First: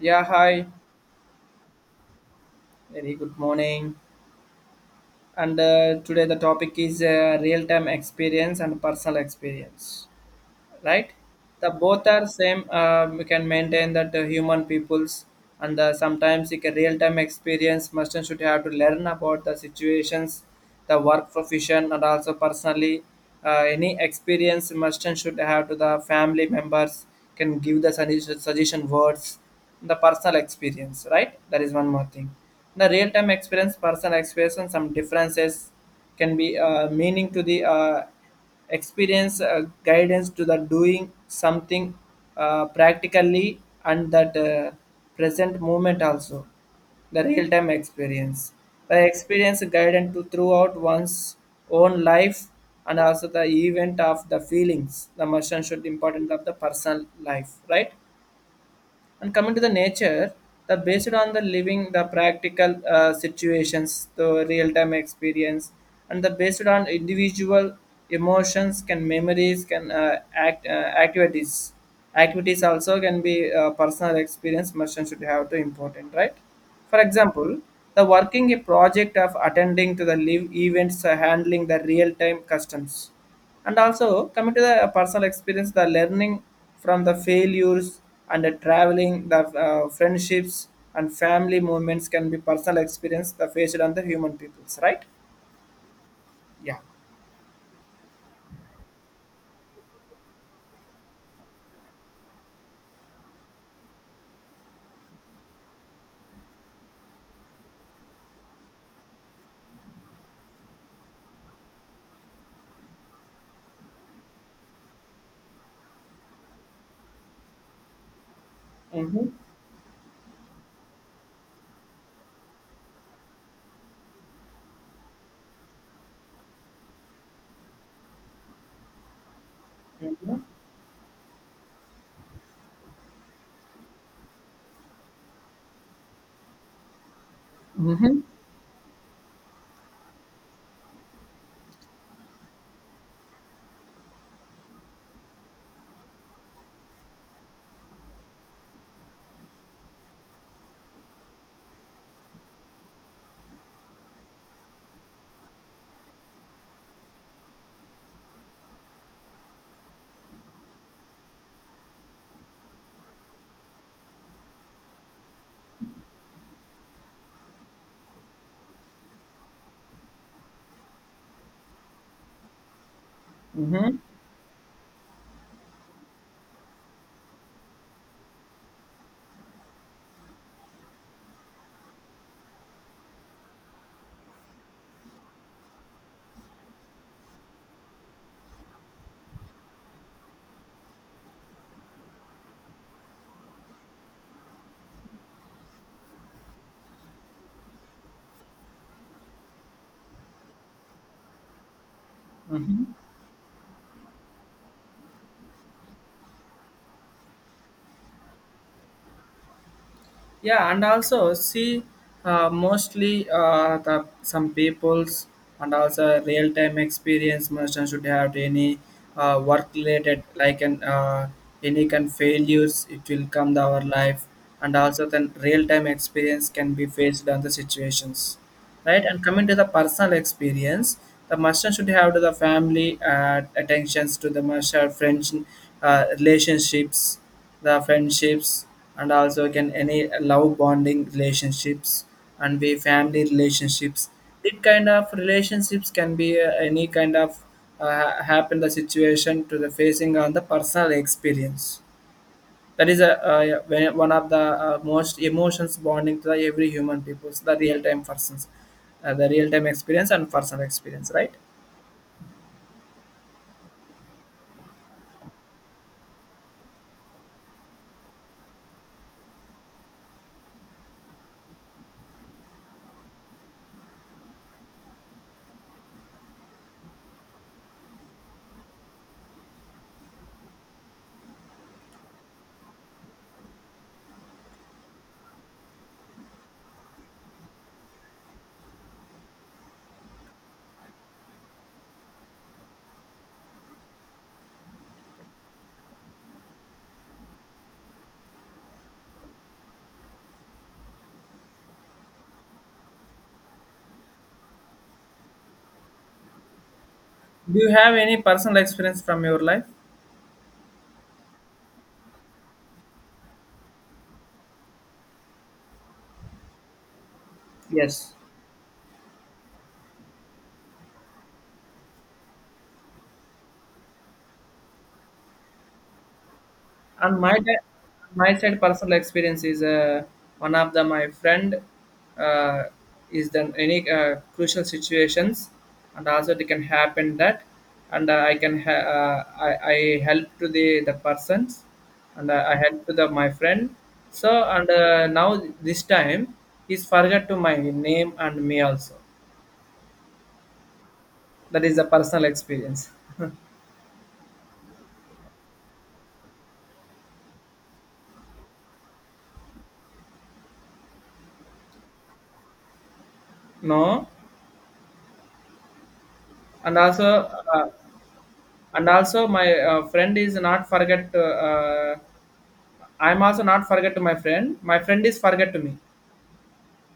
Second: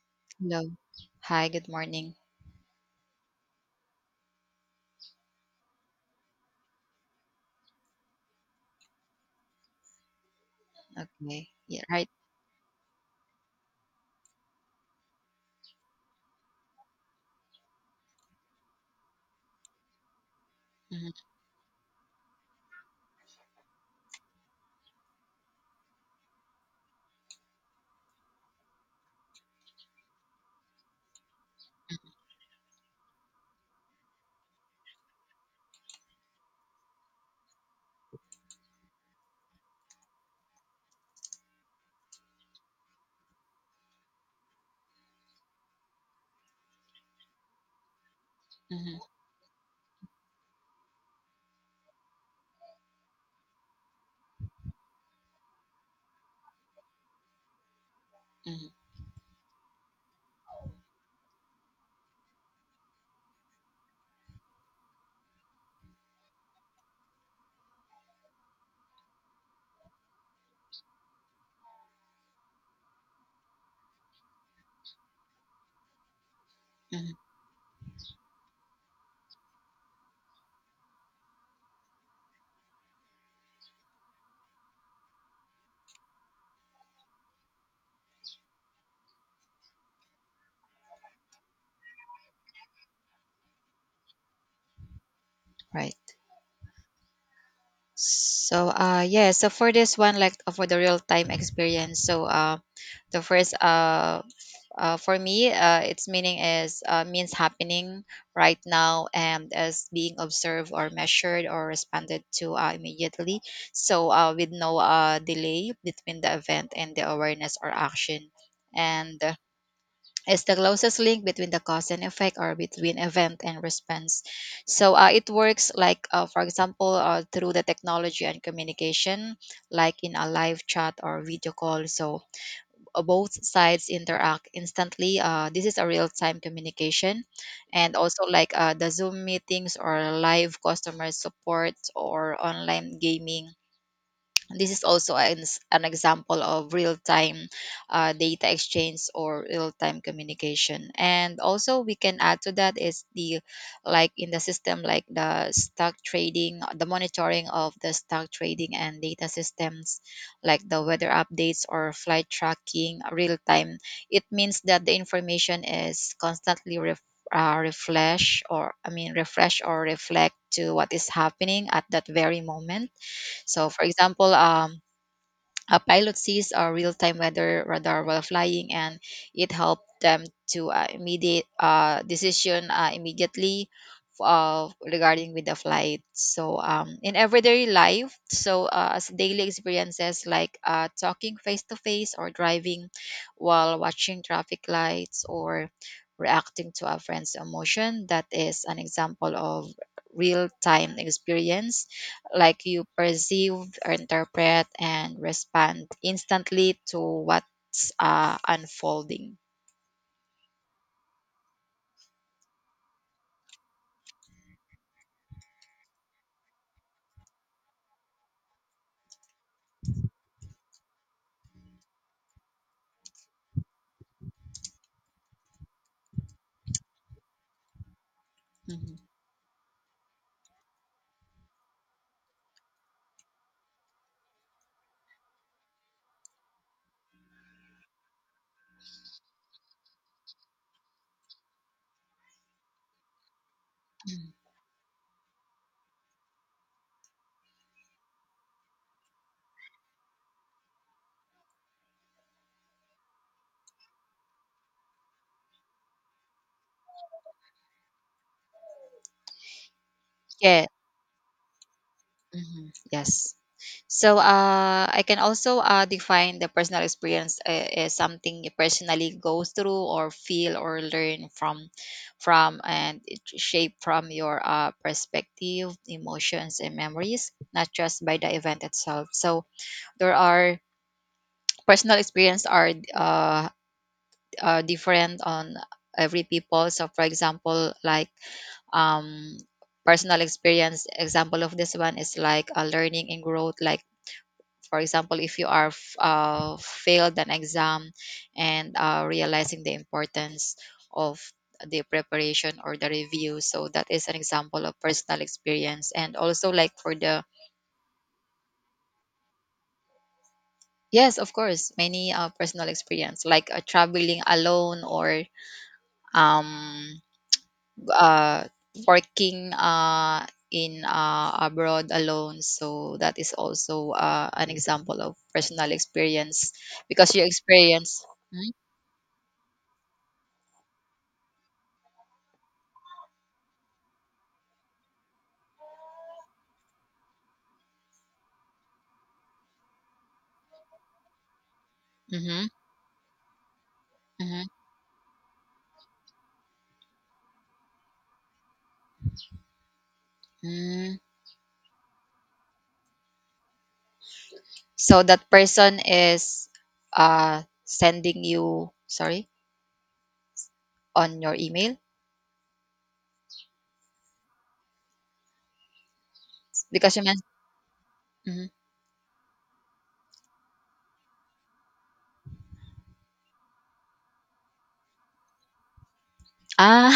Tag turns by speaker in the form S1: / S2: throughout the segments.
S1: Yeah, hi.
S2: Hello. Hi, good morning.
S1: Very good morning. And today the topic is real-time experience and personal experience. Right?
S2: Okay.
S1: The
S2: Yeah,
S1: both
S2: right.
S1: are same. We can maintain that human peoples and sometimes like a real time experience. Merchant should have to learn about the situations, the
S2: hmm
S1: work profession, and also personally any experience. Merchant should have to the family members can give the suggestion, suggestion words, the personal experience, right? That is one more thing. The real time experience, personal experience, some differences can be meaning to the experience guidance to the doing something practically and that present moment also, the real time experience, the
S2: hmm
S1: experience guidance to throughout one's own life, and also the event of the feelings, the emotion should important of the personal life, right?
S2: hmm
S1: And coming to the nature, the based on the living, the practical situations, the real time experience, and the based on individual emotions, can memories, can activities. Activities also can be personal experience. Merchant should have to important, right? For
S2: hmm
S1: example, the working a project of attending to the live events, handling the real time customs, and also coming to the personal experience, the learning from the failures and the traveling, the friendships and family movements can be personal experience, the faced on the human peoples, right?
S2: Right.
S1: Yeah.
S2: So, yeah, so for this one, for the real time experience, so, the first, for me, its meaning is, means happening right now and as being observed or measured or responded to, immediately. So, with no delay between the event and the awareness or action. And,
S1: Mm-hmm.
S2: It's the closest link between the cause and effect or between event and response. So it works like, for example, through the technology and communication, like in a
S1: Mm-hmm.
S2: live chat or video call. So both sides interact instantly. This is a real time communication. And
S1: Mm-hmm.
S2: also, the Zoom meetings or live customer support or online gaming, this is also an example of real-time data exchange or real-time communication. And also we can add to that is the like in the system, like the stock trading, the monitoring of the stock trading and data systems, like the weather updates or flight tracking real-time. It means that the information is constantly refresh or reflect to what is happening at that very moment. So, for
S1: Mm-hmm.
S2: example, a pilot sees a real-time weather radar while flying, and it helped them to immediately regarding with the flight. So, in everyday life, so as daily experiences talking face to face, or driving while watching traffic lights, or reacting to a friend's emotion. That is an example of real-time experience, like you perceive or interpret and respond instantly to what's unfolding.
S1: Yeah, and also see, mostly the some people's and also real time experience merchant should have any work related like an any kind failures, it will come to our life, and also then real time experience can be faced on the situations,
S2: Mhm.
S1: right? And coming to the personal experience, the merchant should have to the family, attentions to the merchant friends, relationships, the friendships, and also can any love bonding relationships and be family relationships.
S2: Mhm.
S1: It kind of relationships can be any kind of happen the situation to the facing on the personal experience. That is a, one of the most emotions bonding to the every human people, the real time persons, the real time experience and personal
S2: Yeah.
S1: experience, right?
S2: Mhm. Yes. So I can also define the personal experience as something you personally goes through or feel or learn from and it shape from your perspective, emotions, and memories, not just by the event itself. So there are personal experience are different on every people. So for example, like um personal experience example of this one is like a learning and growth. Like for example, if you are failed an exam and realizing the importance of the preparation or the review, so that is an example of personal experience. And also like for the
S1: Do you have any personal experience from your life?
S2: yes, of course, many personal experience like traveling alone or um
S1: Yes.
S2: uh, working in abroad alone. So that is also an example of personal experience because
S1: And
S2: you
S1: my ti-
S2: experience.
S1: my
S2: Hmm.
S1: side personal experience is one of the my friend uh, is then any crucial situations, and also it can happen that, and uh, I help to the persons, and
S2: Mm-hmm.
S1: I help to the my friend. So,
S2: Mm-hmm.
S1: and now this time he's forgot to my name and me also.
S2: Mm.
S1: That is a personal experience.
S2: So that person is sending you, sorry, on your email
S1: No, and
S2: because you meant.
S1: also uh,
S2: Mhm.
S1: and also my friend is not forget. I'm also not forget to my friend. My friend is forget to me.
S2: Ah,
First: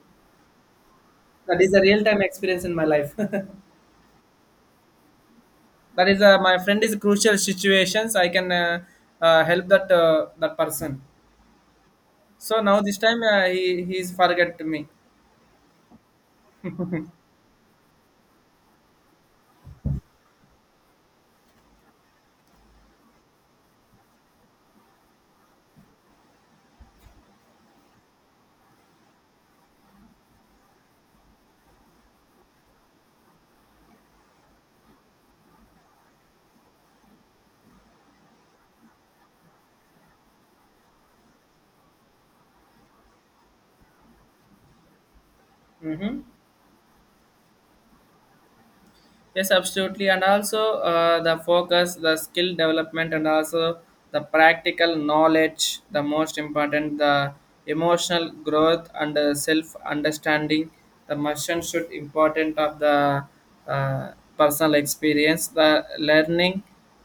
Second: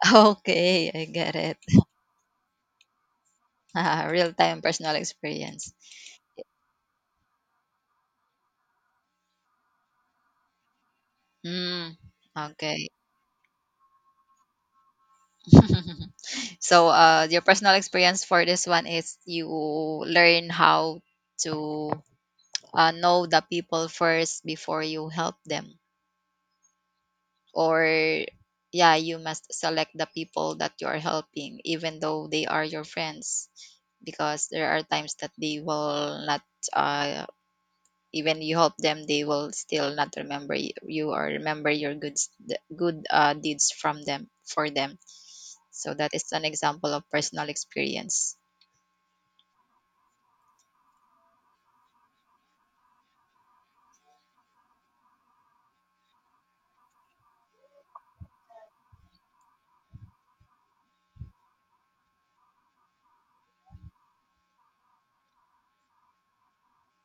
S2: okay, I get it.
S1: That is a real time experience in my life. That
S2: Real time personal experience.
S1: is a, my friend is crucial situations. I can help that person.
S2: Mm,
S1: So now
S2: okay.
S1: this time , he is forget to me.
S2: So, your personal experience for this one is you learn how to know the people first before you help them, or yeah, you must select the people that you are helping, even though they are your friends, because there are times that they will not. Uh, Even you help them, they will still not remember you, or remember your good the good deeds from them for them. So that
S1: Hmm.
S2: is an example of personal experience.
S1: Yes, absolutely. And also the focus, the skill development, and also the practical knowledge, the most important, the emotional growth and the self understanding. The mission should important of the uh, personal experience, the learning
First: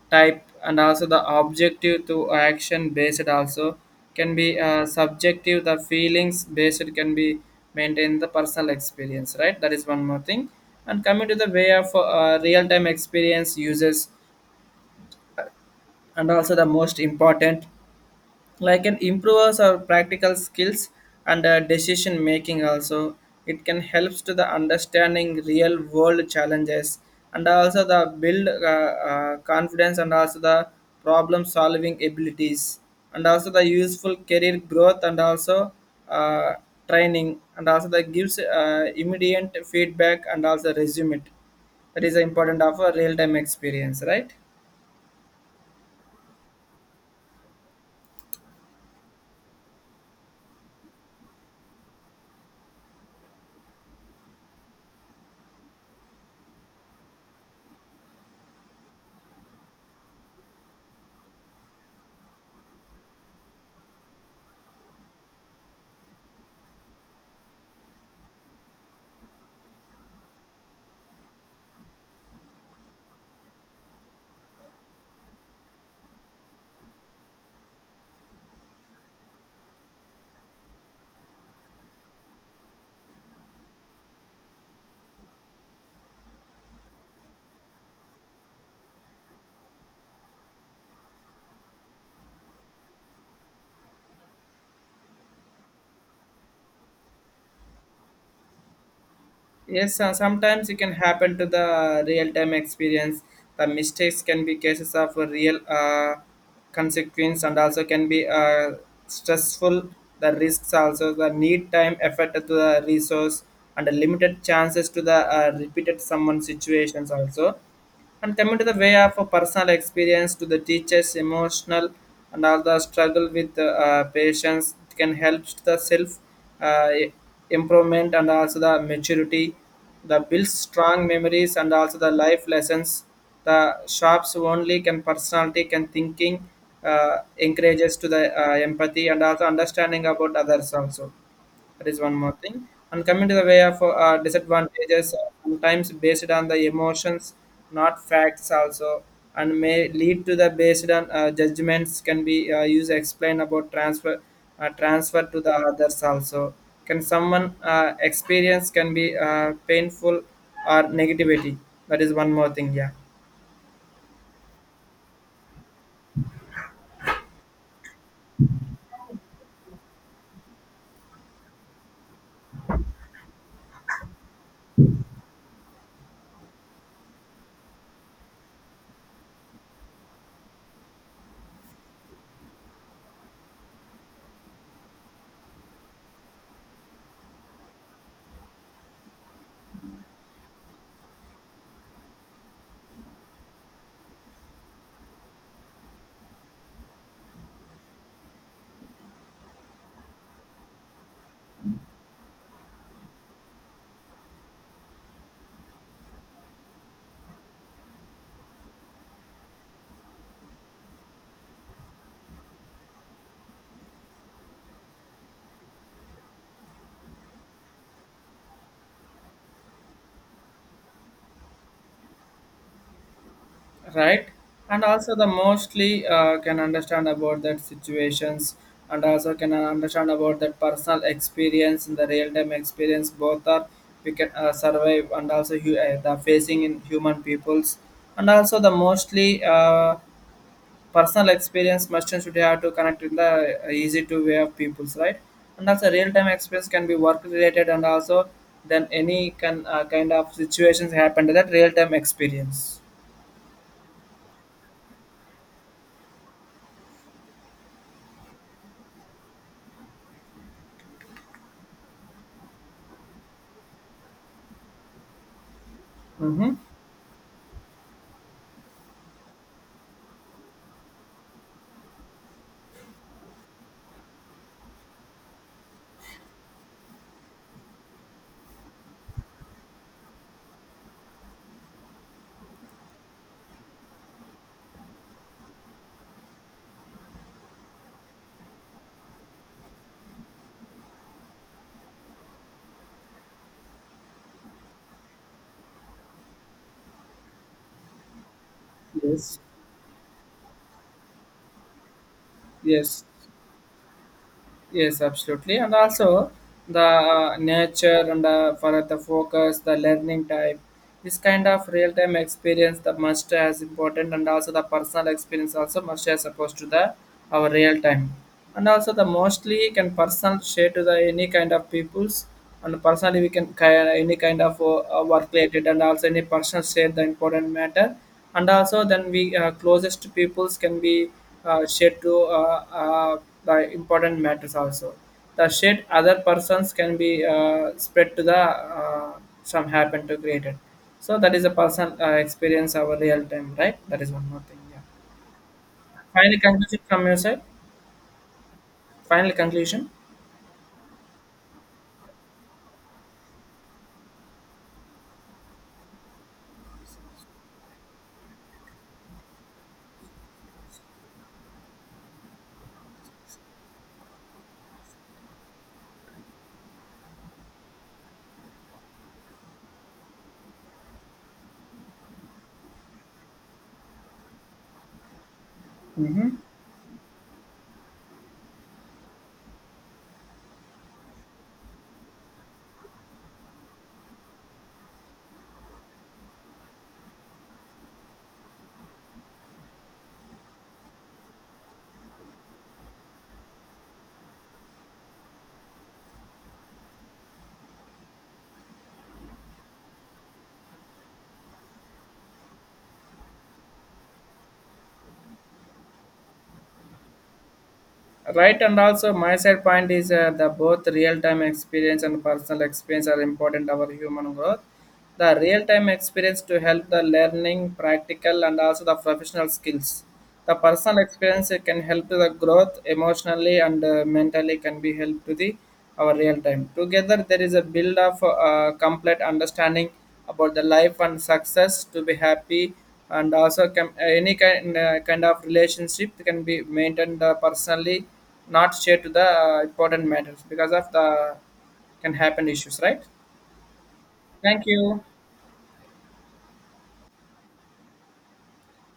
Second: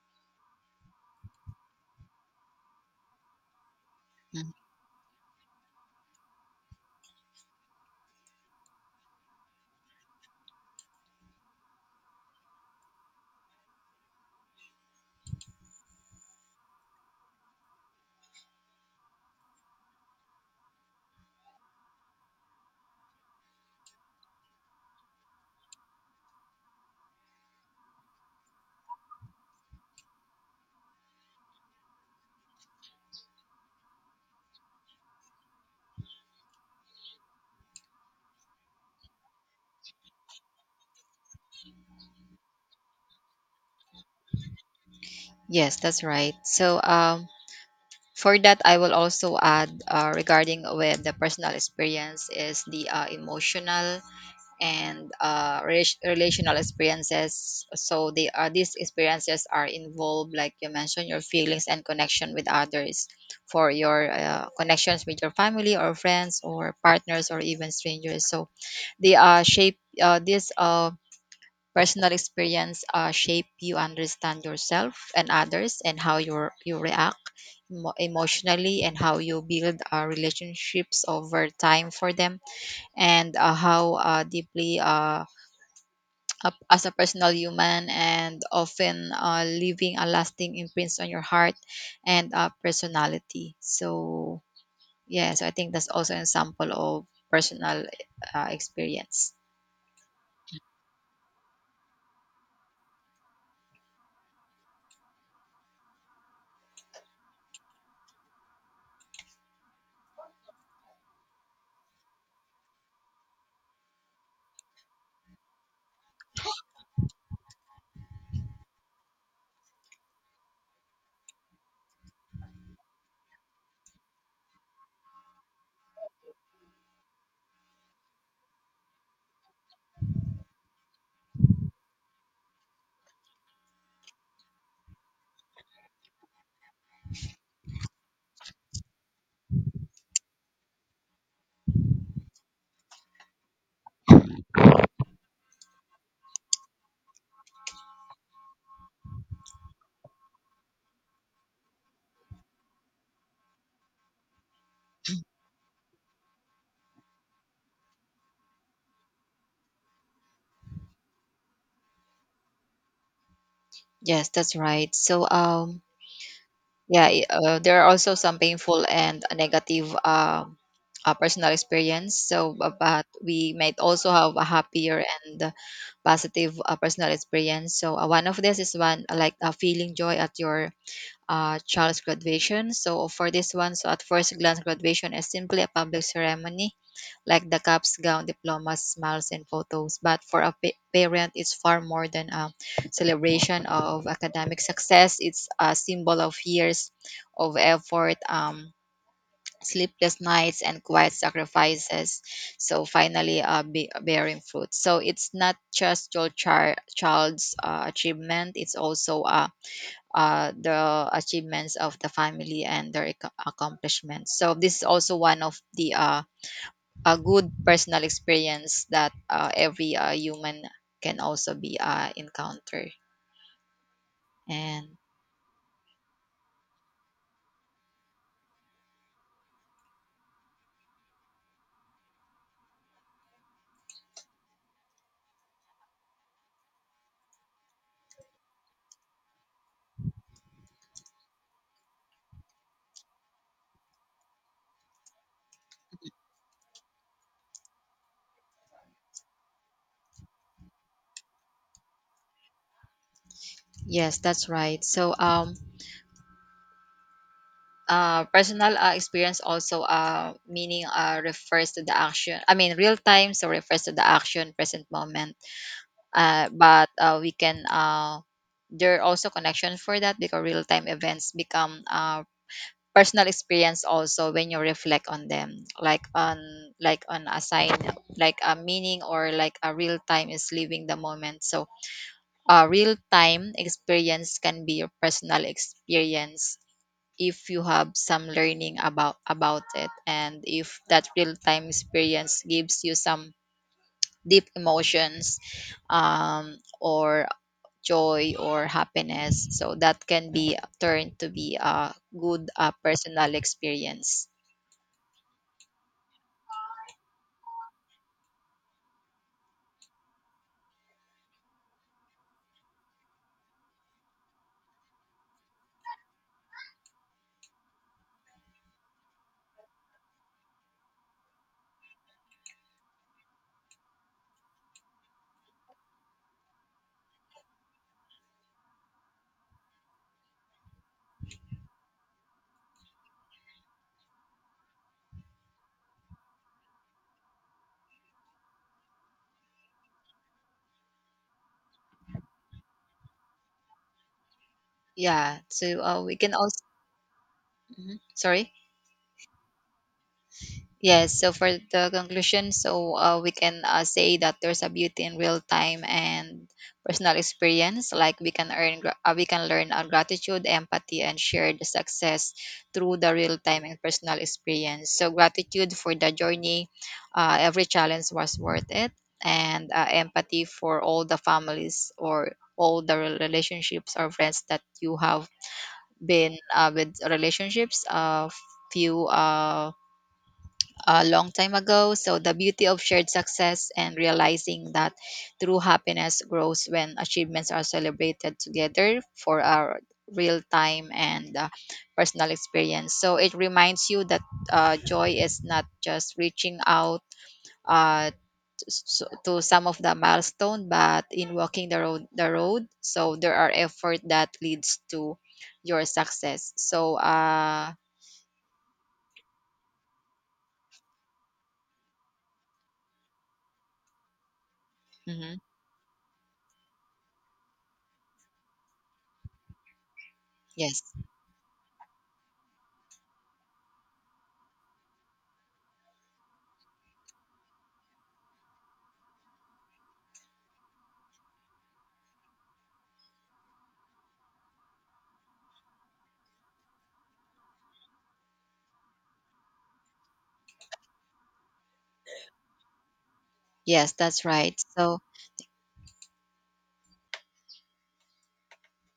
S1: type, and also the objective to action based also can be subjective the feelings based can be maintained the personal experience, right? That is one more thing. And coming to the way of real time experience uses, and also the most important, like it improves our practical skills and decision making also. It can helps to the understanding real world challenges, and also the build confidence, and also the problem solving abilities, and also the useful career growth, and also uh, training, and also that gives immediate feedback and also resume it. That is the important of a real time experience, right?
S2: Yes, that's right. So for that, I will also add regarding with the personal experience is the emotional and relational experiences. So they are, these experiences are involved, like you mentioned, your feelings and connection with others, for your connections with your family or friends or partners or even strangers. So they shape this. Personal experience shape you understand yourself and others and how you react emotionally, and how you build relationships over time for them, and how deeply as a personal human, and often leaving a lasting imprint on your heart and personality. So yeah, so I think that's also an example of personal experience.
S1: Yes, sometimes it can happen to the real-time experience. The mistakes can be cases of a real consequence, and also can be stressful. The risks also the need time, effort to the resource, and the limited chances to the repeated someone situations also. And coming to the way of a personal experience to the teachers emotional, and all the struggle with patients, it can help the self uh, improvement, and also the maturity, the builds strong memories, and also the life lessons, the shops only can personality can thinking, encourages to the empathy and also understanding about others also. That is one more thing. And coming to the way of disadvantages, sometimes based on the emotions, not facts also, and may lead to the based on judgments can be used to explain about transfer, transfer to the others also. Can someone experience can be painful or negativity? That is one more thing. Yeah.
S2: Yes, that's right. So yeah, there are also some painful and negative personal experience. So, but we might also have a happier and positive personal experience. So, one of this is one feeling joy at your child's graduation. So for this one, so at first glance, graduation is simply a public ceremony, like the cups, gown, diplomas, smiles, and photos. But for a parent, it's far more than a celebration of academic success. It's a symbol of years of effort. Sleepless nights and quiet sacrifices so finally bearing fruit, so it's not just your child's achievement, it's also a the achievements of the family and their accomplishments. So this is also one of the a good personal experience that every human can also be encounter.
S1: Right, and
S2: And
S1: also the mostly can understand about that situations, and also can understand about that personal experience and the real-time experience both are, we can survive, and also the facing in human peoples, and also the mostly personal experience merchants should have to connect in the easy to way of peoples, right? And also real-time experience can be work related, and also then any can kind of situations happen to that real-time experience.
S2: yes, that's right. So personal experience also meaning refers to the action. I mean, real time so refers to the action, present moment.
S1: Mm-hmm.
S2: But we can there are also connection for that because real time events become personal experience also when you reflect on them, like on a sign, like a meaning, or like a real time is living the moment. So a real time experience can be your personal experience if you have some learning about it, and if that real time experience gives you some deep emotions, um, or joy or
S1: Yes.
S2: happiness, so that can be turned to be a good
S1: Yes,
S2: personal experience.
S1: yes, absolutely. And also the nature and for the focus, the learning type, this kind of real-time experience, the must as important, and also the personal experience also must as opposed to the our real time. And also the mostly can personal share to the any kind of peoples, and personally we can any kind of work related, and also any personal share the important matter, and also then we closest peoples can be shared to uh, uh, the important matters also, the shared other persons can be spread to the uh, some happen to created. So that is a personal experience our real time, right? That is one more thing. Yeah.
S2: Yeah, so we can
S1: Final
S2: also.
S1: conclusion from your side.
S2: Mhm. Sorry.
S1: Final conclusion.
S2: Yes, so for the conclusion, so we can say that there's a beauty in real time and personal experience. Like we can we can learn gratitude, empathy, and shared success through the real time and personal experience. So gratitude for the journey, every challenge was worth it, and empathy for all the families or all the relationships or friends that you have
S1: Hmm.
S2: been with relationships. Few A long time ago. So, the beauty of shared success and realizing that true happiness grows when achievements are celebrated together for our real time and personal experience. So, it reminds you that joy is not just reaching out. Uh, to some of the milestone, but in walking the road, so there are effort that leads to your success. So
S1: Right, and also my side point is the both real-time experience and personal experience are important our human growth. The
S2: mhm,
S1: real-time experience to help the learning practical and also the professional skills. The
S2: yes,
S1: personal experience, it can help to the growth emotionally and mentally, can be helped to the our real time. Together there is a build of complete understanding about the life and success to be happy, and also can, any kind kind of relationship can be maintained personally, not shared to the important matters because of the can happen issues, right?
S2: yes, that's right,
S1: Thank you.
S2: so